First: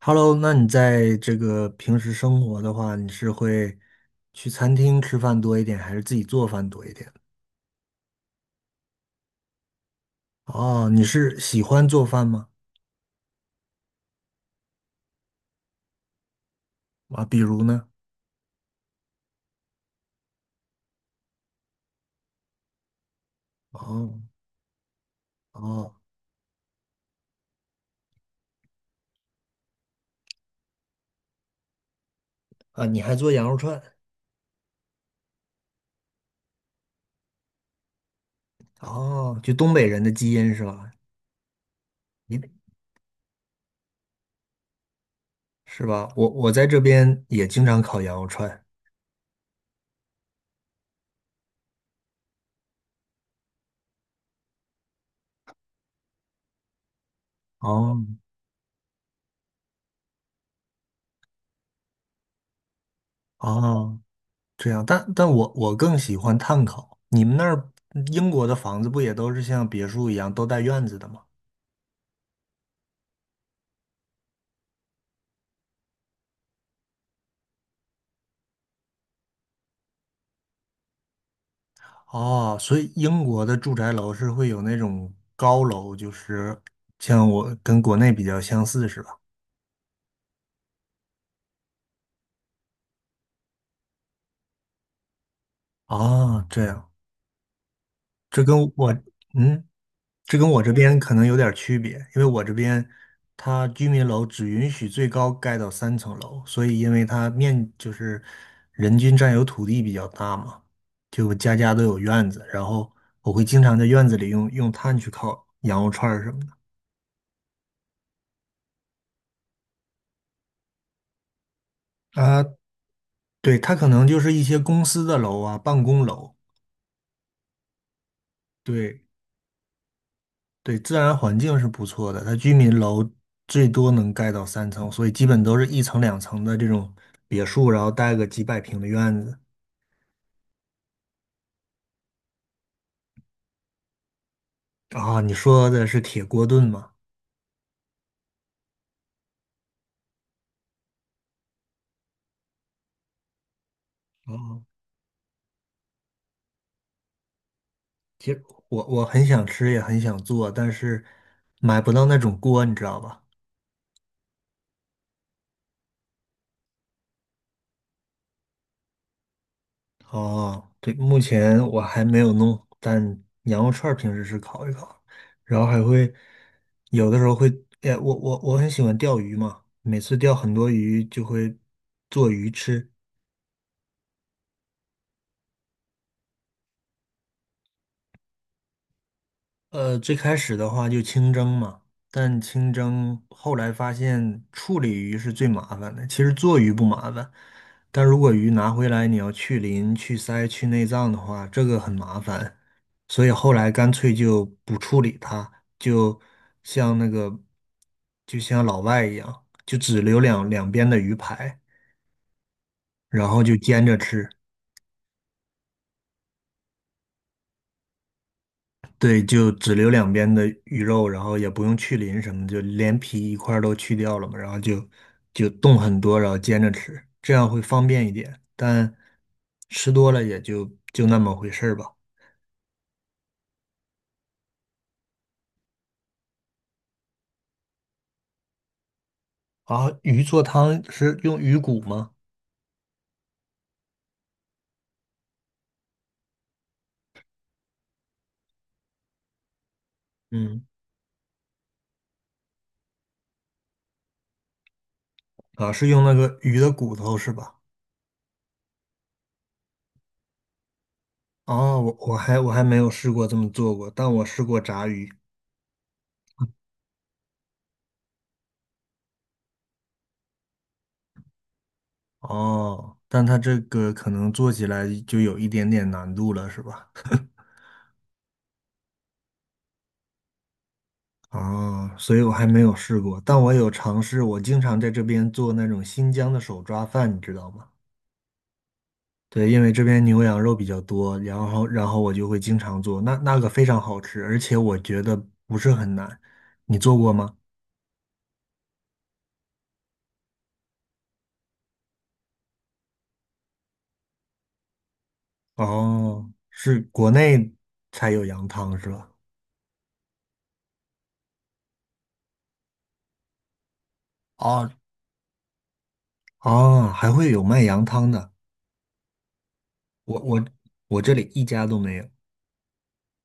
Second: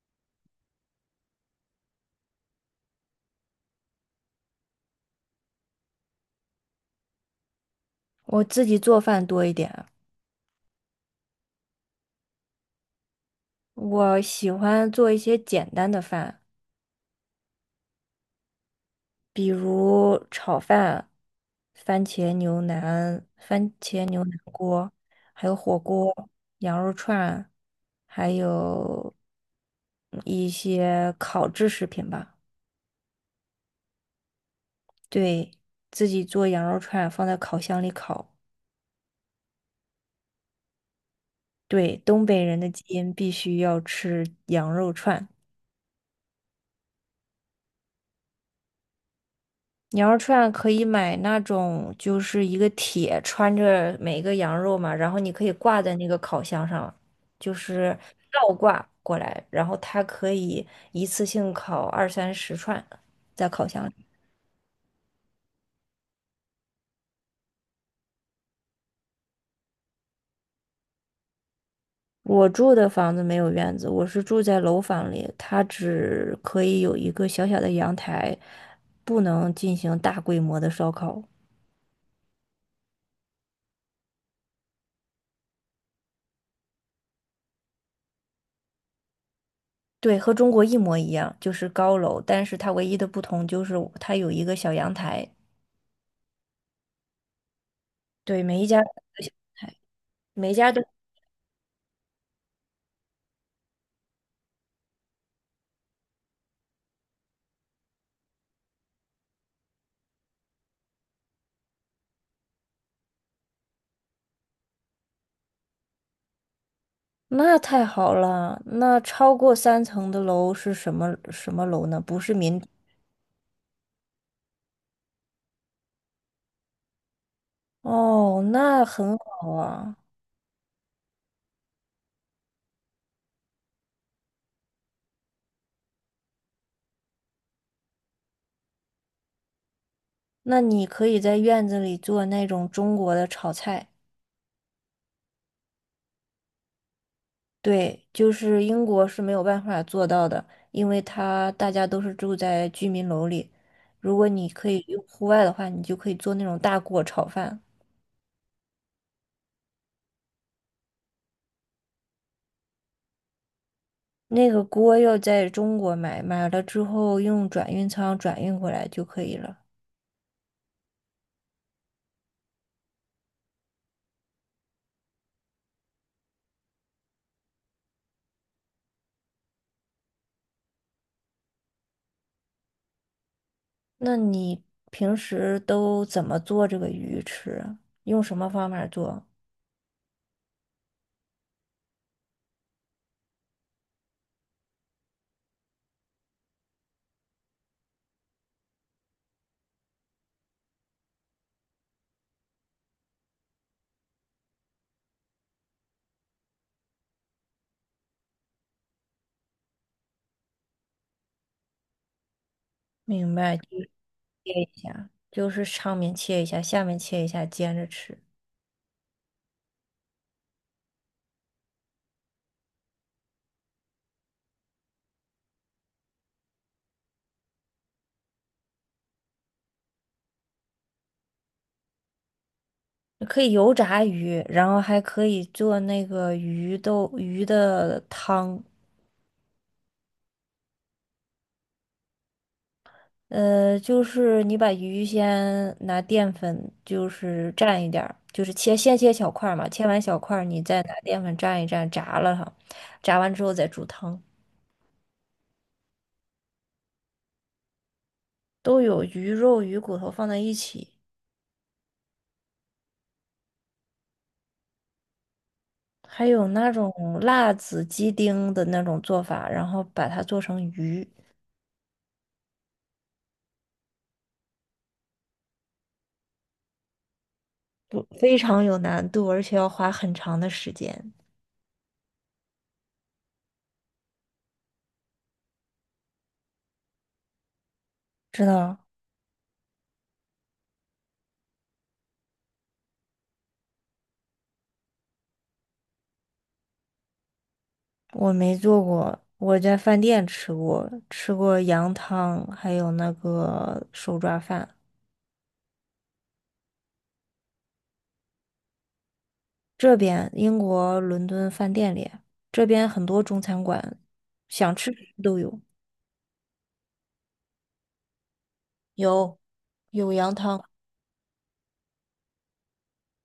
Hello,那你在这个平时生活的话，你是会去餐厅吃饭多一点，还是自己做饭多一点？我自己做饭多一点，哦，你是喜欢做饭吗？我喜欢做一些简单的饭，啊，比如呢？比如炒饭、番茄牛腩、番茄哦。牛腩锅，还有火哦。锅、羊肉串，还有一些烤制食品吧。啊，你还做羊肉串？对，自己做羊肉串，放在烤箱里烤。哦，就东北人的基因是吧？对，东北你人的基因必须要吃羊肉串。是吧？我在这边也经常烤羊肉串。羊肉串可以买那种，就是一个铁穿着每一个羊肉嘛，然后你可以挂在那个烤箱上，就是哦。倒挂过来，然后它可以一次性烤二三十串在烤箱里。哦，这样，但我更喜欢炭烤。你们那儿英国的房子不也都是像别墅一样都带院子的吗？我住的房子没有院子，我是住在楼房里，它只可以有一个小小的阳台，不能进行大规模的烧烤。哦，所以英国的住宅楼是会有那种高楼，就是像我跟国内比较相似，是吧？对，和中国一模一样，就是高楼，但是它唯一的不同就是它有一个小阳台，哦，这样，这对，跟每一家我，嗯，这跟每一我家这都，边可能有点儿区别，因为我这边它居民楼只允许最高盖到三层楼，所以因为它面就是人均占有土地比较大嘛，就家家都有院子，然后我会经常在院子里用炭去烤羊肉串儿什么的。那太好了。那超过3层的楼是什么什么楼呢？不是啊，民。对，它可能就是一些公司的楼啊，办公楼。哦，那对。很好啊。对，自然环境是不错的，它居民楼最多能盖到三层，所以基本都是一层两层的这种别墅，然后带个几百平的院子。那你可以在院子里做那种中国的炒菜，啊，你说的是铁锅炖吗？对，就是英国是没有办法做到的，因为它大家都是住在居民楼里。如果你哦，可以用户外的话，你就可以做那种大锅炒饭。其实我很想吃，也很想做，但是买不到那种锅，你知道吧？那个锅要在中国买，买了之后用转运仓转运过来就可以了。哦，对，目前我还没有弄，但羊肉串儿平时是烤一烤，然后还会有的时候会，哎，我很喜欢钓鱼嘛，每次钓很多鱼就会做鱼吃。那你平时都怎么做这个鱼吃啊用什么方法做？最开始的话就清蒸嘛，但清蒸后来发现处理鱼是最麻烦的。其实做鱼不麻烦，但如果鱼拿回来你要去鳞、去鳃、去内脏的话，这个很麻烦。所以后来干脆就不处理它，就像那个就像老外一样，就只留两边的鱼排，然明后就白，切煎着吃。一下，就是上面切一下，下面切一下，煎着吃。对，就只留两边的鱼肉，然后也不用去鳞什么，就连皮一块儿都去掉了嘛，然后就冻很多，然后煎着吃，这样会方便一点。但吃多了也就就那么回事儿吧。可以油炸鱼，然后还可以做那个鱼豆鱼的汤。啊，鱼做汤是用鱼骨吗？就是你把鱼先拿淀粉，就是蘸一点儿，就是切先切小块儿嘛，切完小块儿你嗯。再拿淀粉蘸一蘸，炸了它，炸完之后再煮汤。啊，是用那个鱼的骨头是吧？都有鱼肉、鱼骨头放在一起。哦，我还没有试过这么做过，但我试过炸鱼。还有那种辣子鸡丁的那种做法，然后把它做成鱼，哦，但它这个可能做起来就有一点点难度了，是吧？不，非常有难度，而且要花很长的时间。哦，所以我还没有试过，但我有尝试。我经常在这边做那种新疆的手抓饭，你知道吗？知道，对，因为这边牛羊肉比较多，然后我就会经常做，那那个非常好吃，而且我觉得不是很难。你做过吗？我没做过，我在饭店吃过，吃过羊汤，还有那个手抓饭。哦，是国内才有羊汤是吧？这边英国伦敦饭店里，这边很多中餐馆，哦。想吃什么都有，哦，还会有卖羊汤的，有有我羊我汤，我这里一家都没有。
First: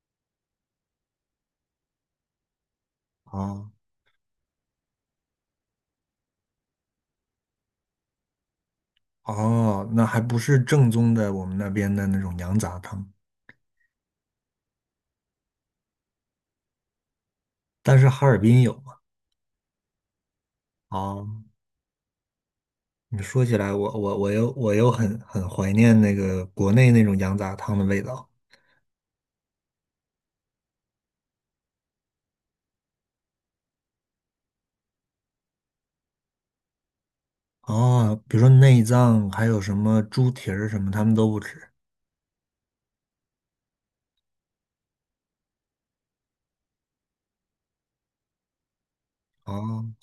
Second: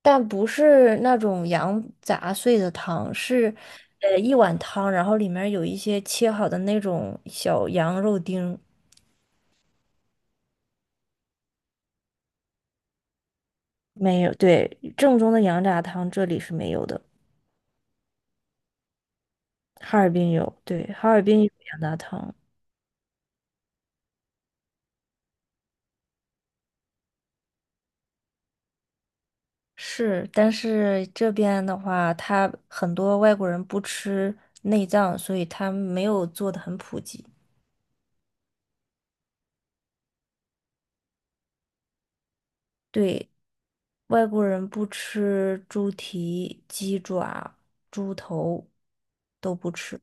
但不是那种羊杂碎的汤，是啊。一碗汤，然后里面有一些切好的那种小羊肉丁。哦，那还不是正宗的我们那边的那种羊杂汤，没有，对，正宗的羊杂汤这里是没有的，但是哈尔滨有嘛？哈尔滨有，对，哈尔啊，滨有羊杂汤。你说起来，我又很怀念那个国内那种羊杂汤的味道。是，但是这边的话，他很多外国人不吃内脏，所以他没有做的很普及。哦，比如说内脏，还有什么猪蹄儿什么，他们都不吃。对，外国人不吃猪蹄、鸡爪、猪头都不哦。吃。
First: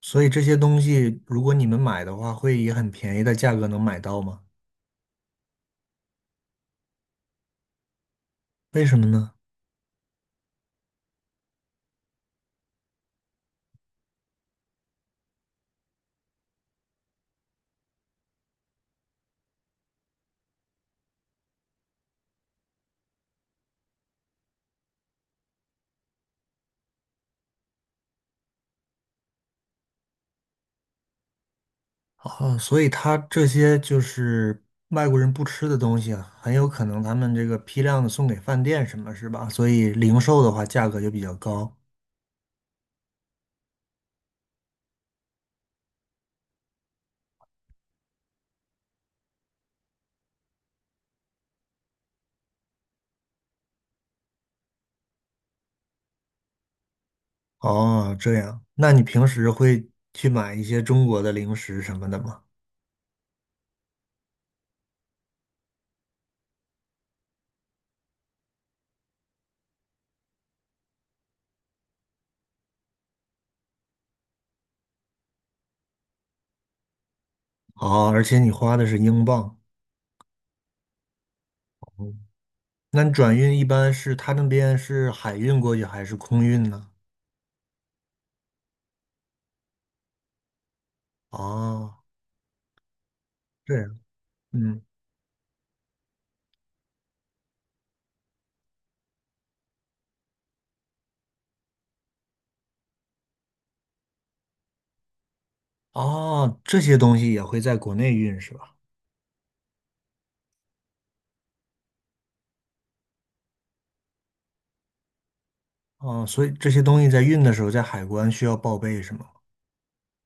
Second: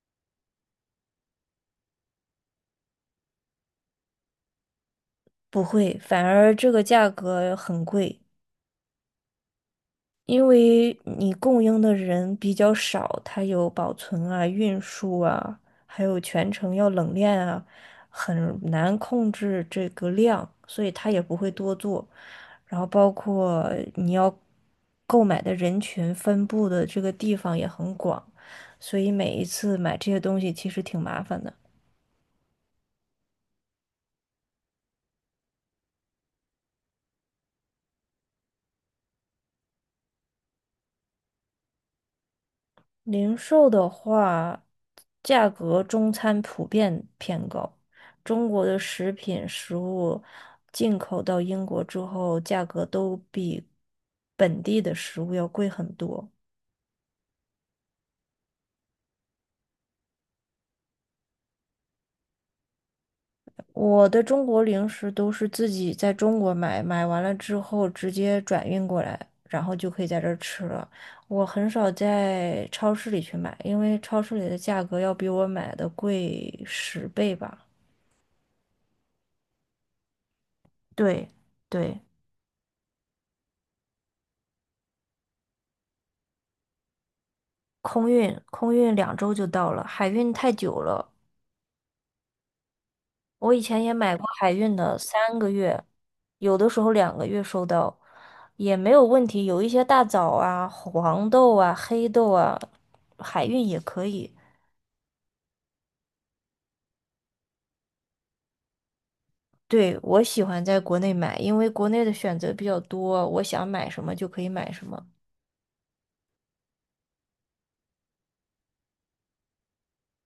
所以这些东西，如果你们买的话，会以很便宜的价格能买到吗？不会，反而这个价格很贵，为什么呢？因为你供应的人比较少，它有保存啊、运输啊，还有全程要冷链啊，很难控制这个量，所以它也不会多做。然后包括你要购买的人群分布的这个地方也很广，所以每一次买这些东西其实挺麻烦的。哦，所以他这些就是外国人不吃的东西啊，很有可能他们这个批量的送给饭店什么，是吧？所以零售的话价格就比较高。零售的话，价格中餐普遍偏高。中国的食品食物进口到英国之后，价格都比本地的食物要贵很多。哦，这样，那你平时会去买一些中国的零食什么的吗？我的中国零食都是自己在中国买，买完了之后直接转运过来，然后就可以在这儿吃了。我很少在超市里去买，因为超市里的价格要比我买的贵10倍吧。哦，而且你花的是英镑。对，对。嗯，那你转运一般是他那边是海运过去还是空运呢？空运，空运2周就到了，海运太久了。哦，我以这前也样，买过海运嗯。的，3个月，有的时候2个月收到，也没有问题。有一些大枣啊、黄豆啊、黑豆啊，海运也可以。哦，这些东西也会在国内运是吧？对，我喜欢在国内买，因为国内的选择比较多，我想买什么就可以买什么。哦，所以这些东西在运的时候，在海关需要报备是吗？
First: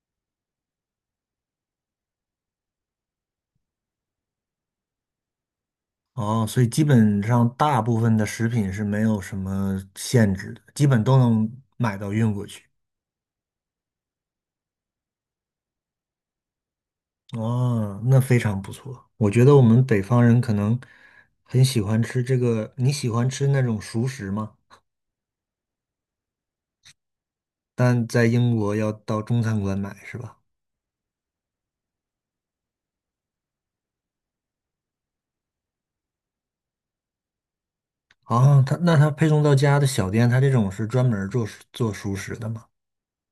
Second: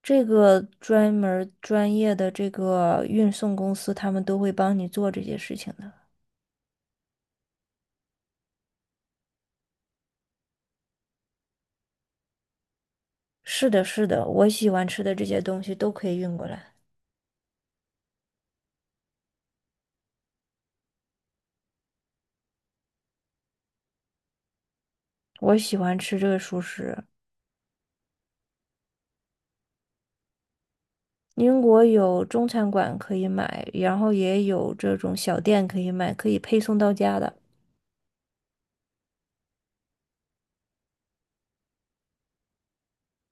这个专门儿专业的这个运送公司，他们都会帮你做这些事情的。哦，所以基本上大部分的食品是没有什么限制的，基本都能买到运过去。是的，是的，我喜欢吃的这些东西都可以运过来。哦，那非常不错。我觉得我们北方人可能很喜欢吃这个，你喜欢吃那种熟食吗？我喜欢吃这个熟食。但在英国要到中餐馆买是吧？英国有中餐馆可以买，然后也有这种小店可以买，可以配送到家的。啊，它那它配送到家的小店，它这种是专门儿做熟做熟食的吗？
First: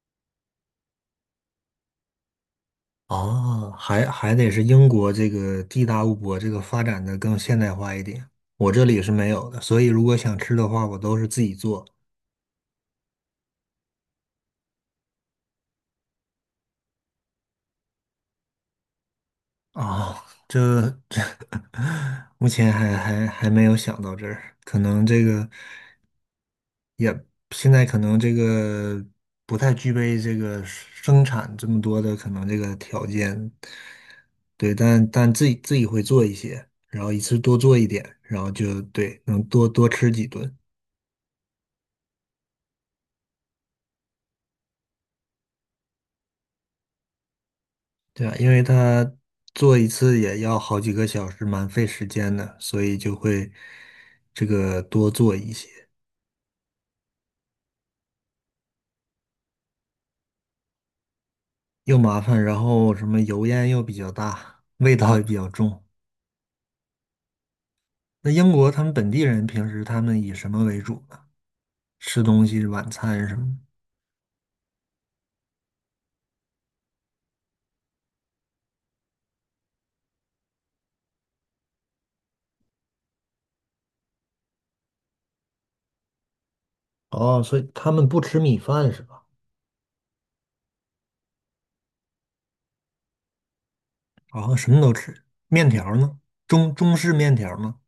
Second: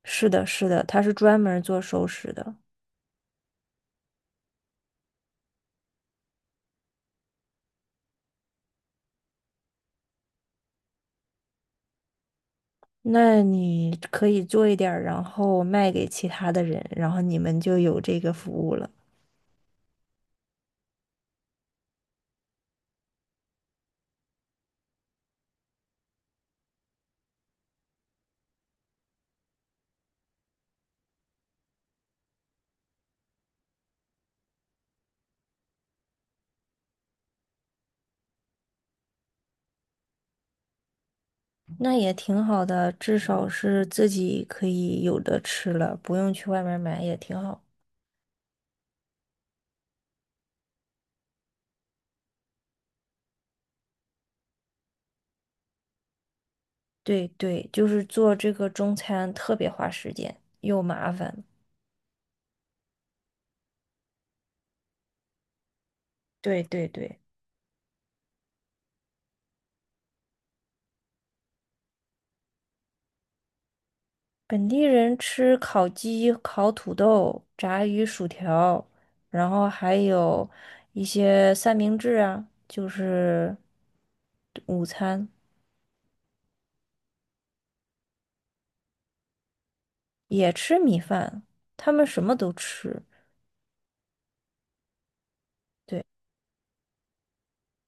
是的，是的，它是专门做熟食的。哦，还还得是英国这个地大物博，这个发展的更现代化一点。我这里是没有的，所以如果想吃的话，我都是自己做。那你可以做一点儿，然后卖给其他的人，然后你们就有这个服务了。啊，这这 目前还还还没有想到这儿，可能这个现在可能这个不太具备这个生产这么多的可能这个条件，对，但但自己会做一些，然后一次多做一点，然后就对，能多多吃几顿。那也挺好的，至少是自己可以有的吃了，不用去外面买，也挺好。对啊，因为他做一次也要好几个小时，蛮费时间的，所以就会这个多做一些，对对，就是做这个中餐特别花时间，又麻烦。又麻烦，然后什么油烟又比较大，味道也比较重。对对对。那英国他们本地人平时他们以什么为主呢？吃东西，晚餐什么本地人吃烤鸡、烤土豆、炸鱼薯条，然后还有一些三明治啊，就是午餐的？哦，所以他们不吃米饭是吧？也吃米饭，他们什么都吃。哦，什么都吃，面条对，呢？中式面条吗？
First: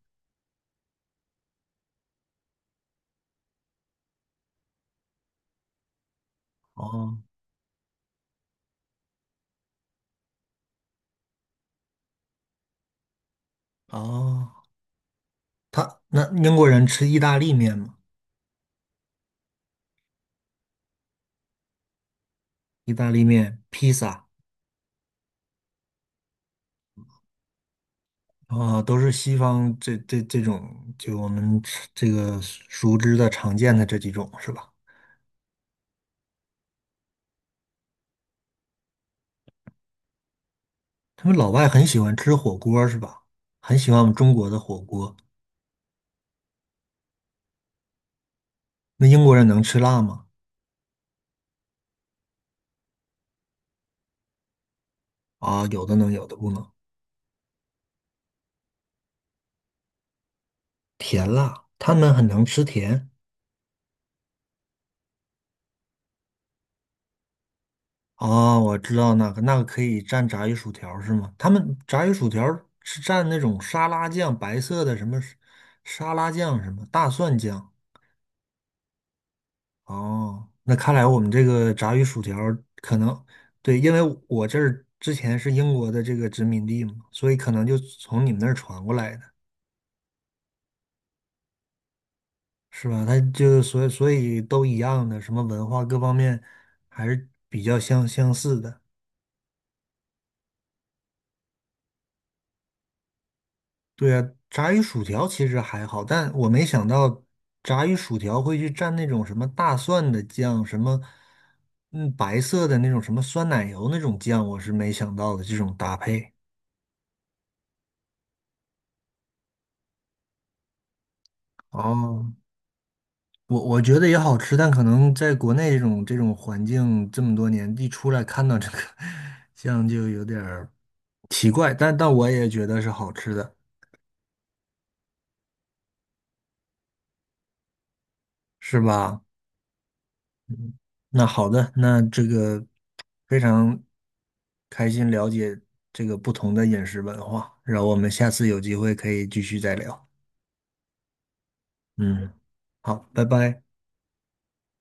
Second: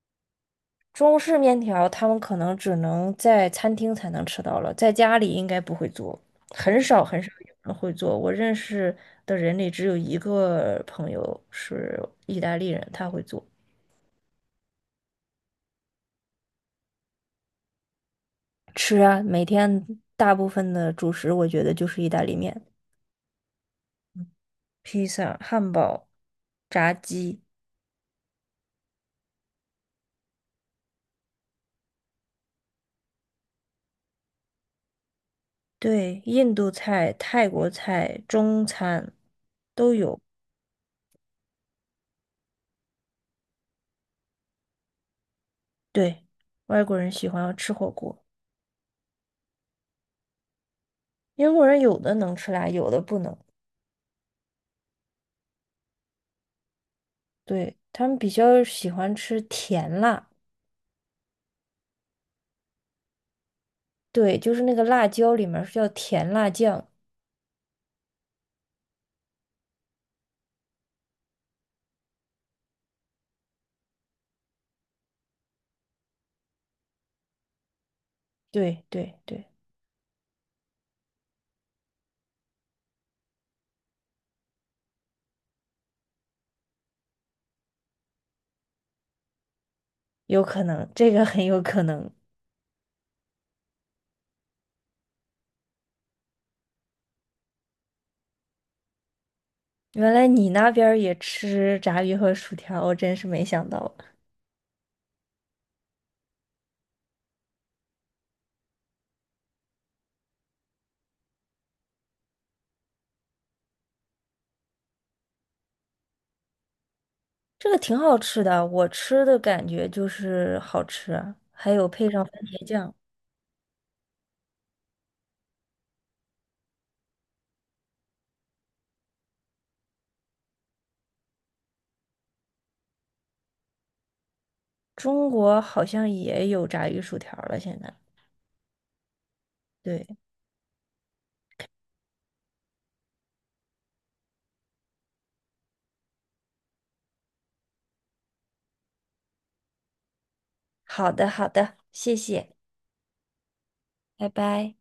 中式面条他们可能只能在餐厅才能吃到了，在家里应该不会做，很少哦。很少有人会做。我认识的人里只有一个朋友是意大利人，他会做。哦，他那英国人吃意大利面吗？吃啊，每天大部分的主食我觉得就是意大利面、意大利面、披萨。披萨、汉堡、炸鸡，啊，都是西方这种，就我们吃这个熟知的、常见的这几种是吧？对，印度菜、泰国菜、中餐都有。他们老外很喜欢吃火锅是吧？很喜欢我们中国的火锅。对，外国人喜欢吃火锅，那英国人能吃辣吗？英国人有的能吃辣，有的不能。啊，有的能，有的不能。对，他们比较喜欢吃甜辣，甜辣，他们很能吃甜。对，就是那个辣椒里面是叫甜辣酱。啊，我知道那个，那个可以蘸炸鱼薯条是吗？他们炸鱼薯条是蘸那种沙拉酱，白色的什么沙拉酱，什么大蒜酱。对对对，哦，那看来我们这个炸鱼薯条儿可能对，因为我这儿之前是英国的这个殖民地嘛，所以可能就从你们那儿传过来的，有可能，这个很有可能。是吧？它就所以都一样的，什么文化各方面还是比较相似的。原来你那边儿也吃炸鱼和薯条，我真是没想到，对啊，炸鱼薯条其实还好，但我没想到炸鱼薯条会去蘸那种什么大蒜的酱，什么嗯白色的那种什么酸奶油那种酱，我是没想到的这种搭配。这个挺好吃的。我吃的感觉就是好吃啊，还有配上哦，番茄酱。我我觉得也好吃，但可能在国内这种环境这么多年，一出来看到这个，像就有点儿奇怪。但但我也觉得是好吃的，中国好像也有炸鱼薯条了，现在。是吧？对，那好的，那这个非常开心了解这个不同的饮食文化，然后我们下次有机会可以继续再聊。好的，好的，谢嗯，谢，好，拜拜。拜拜。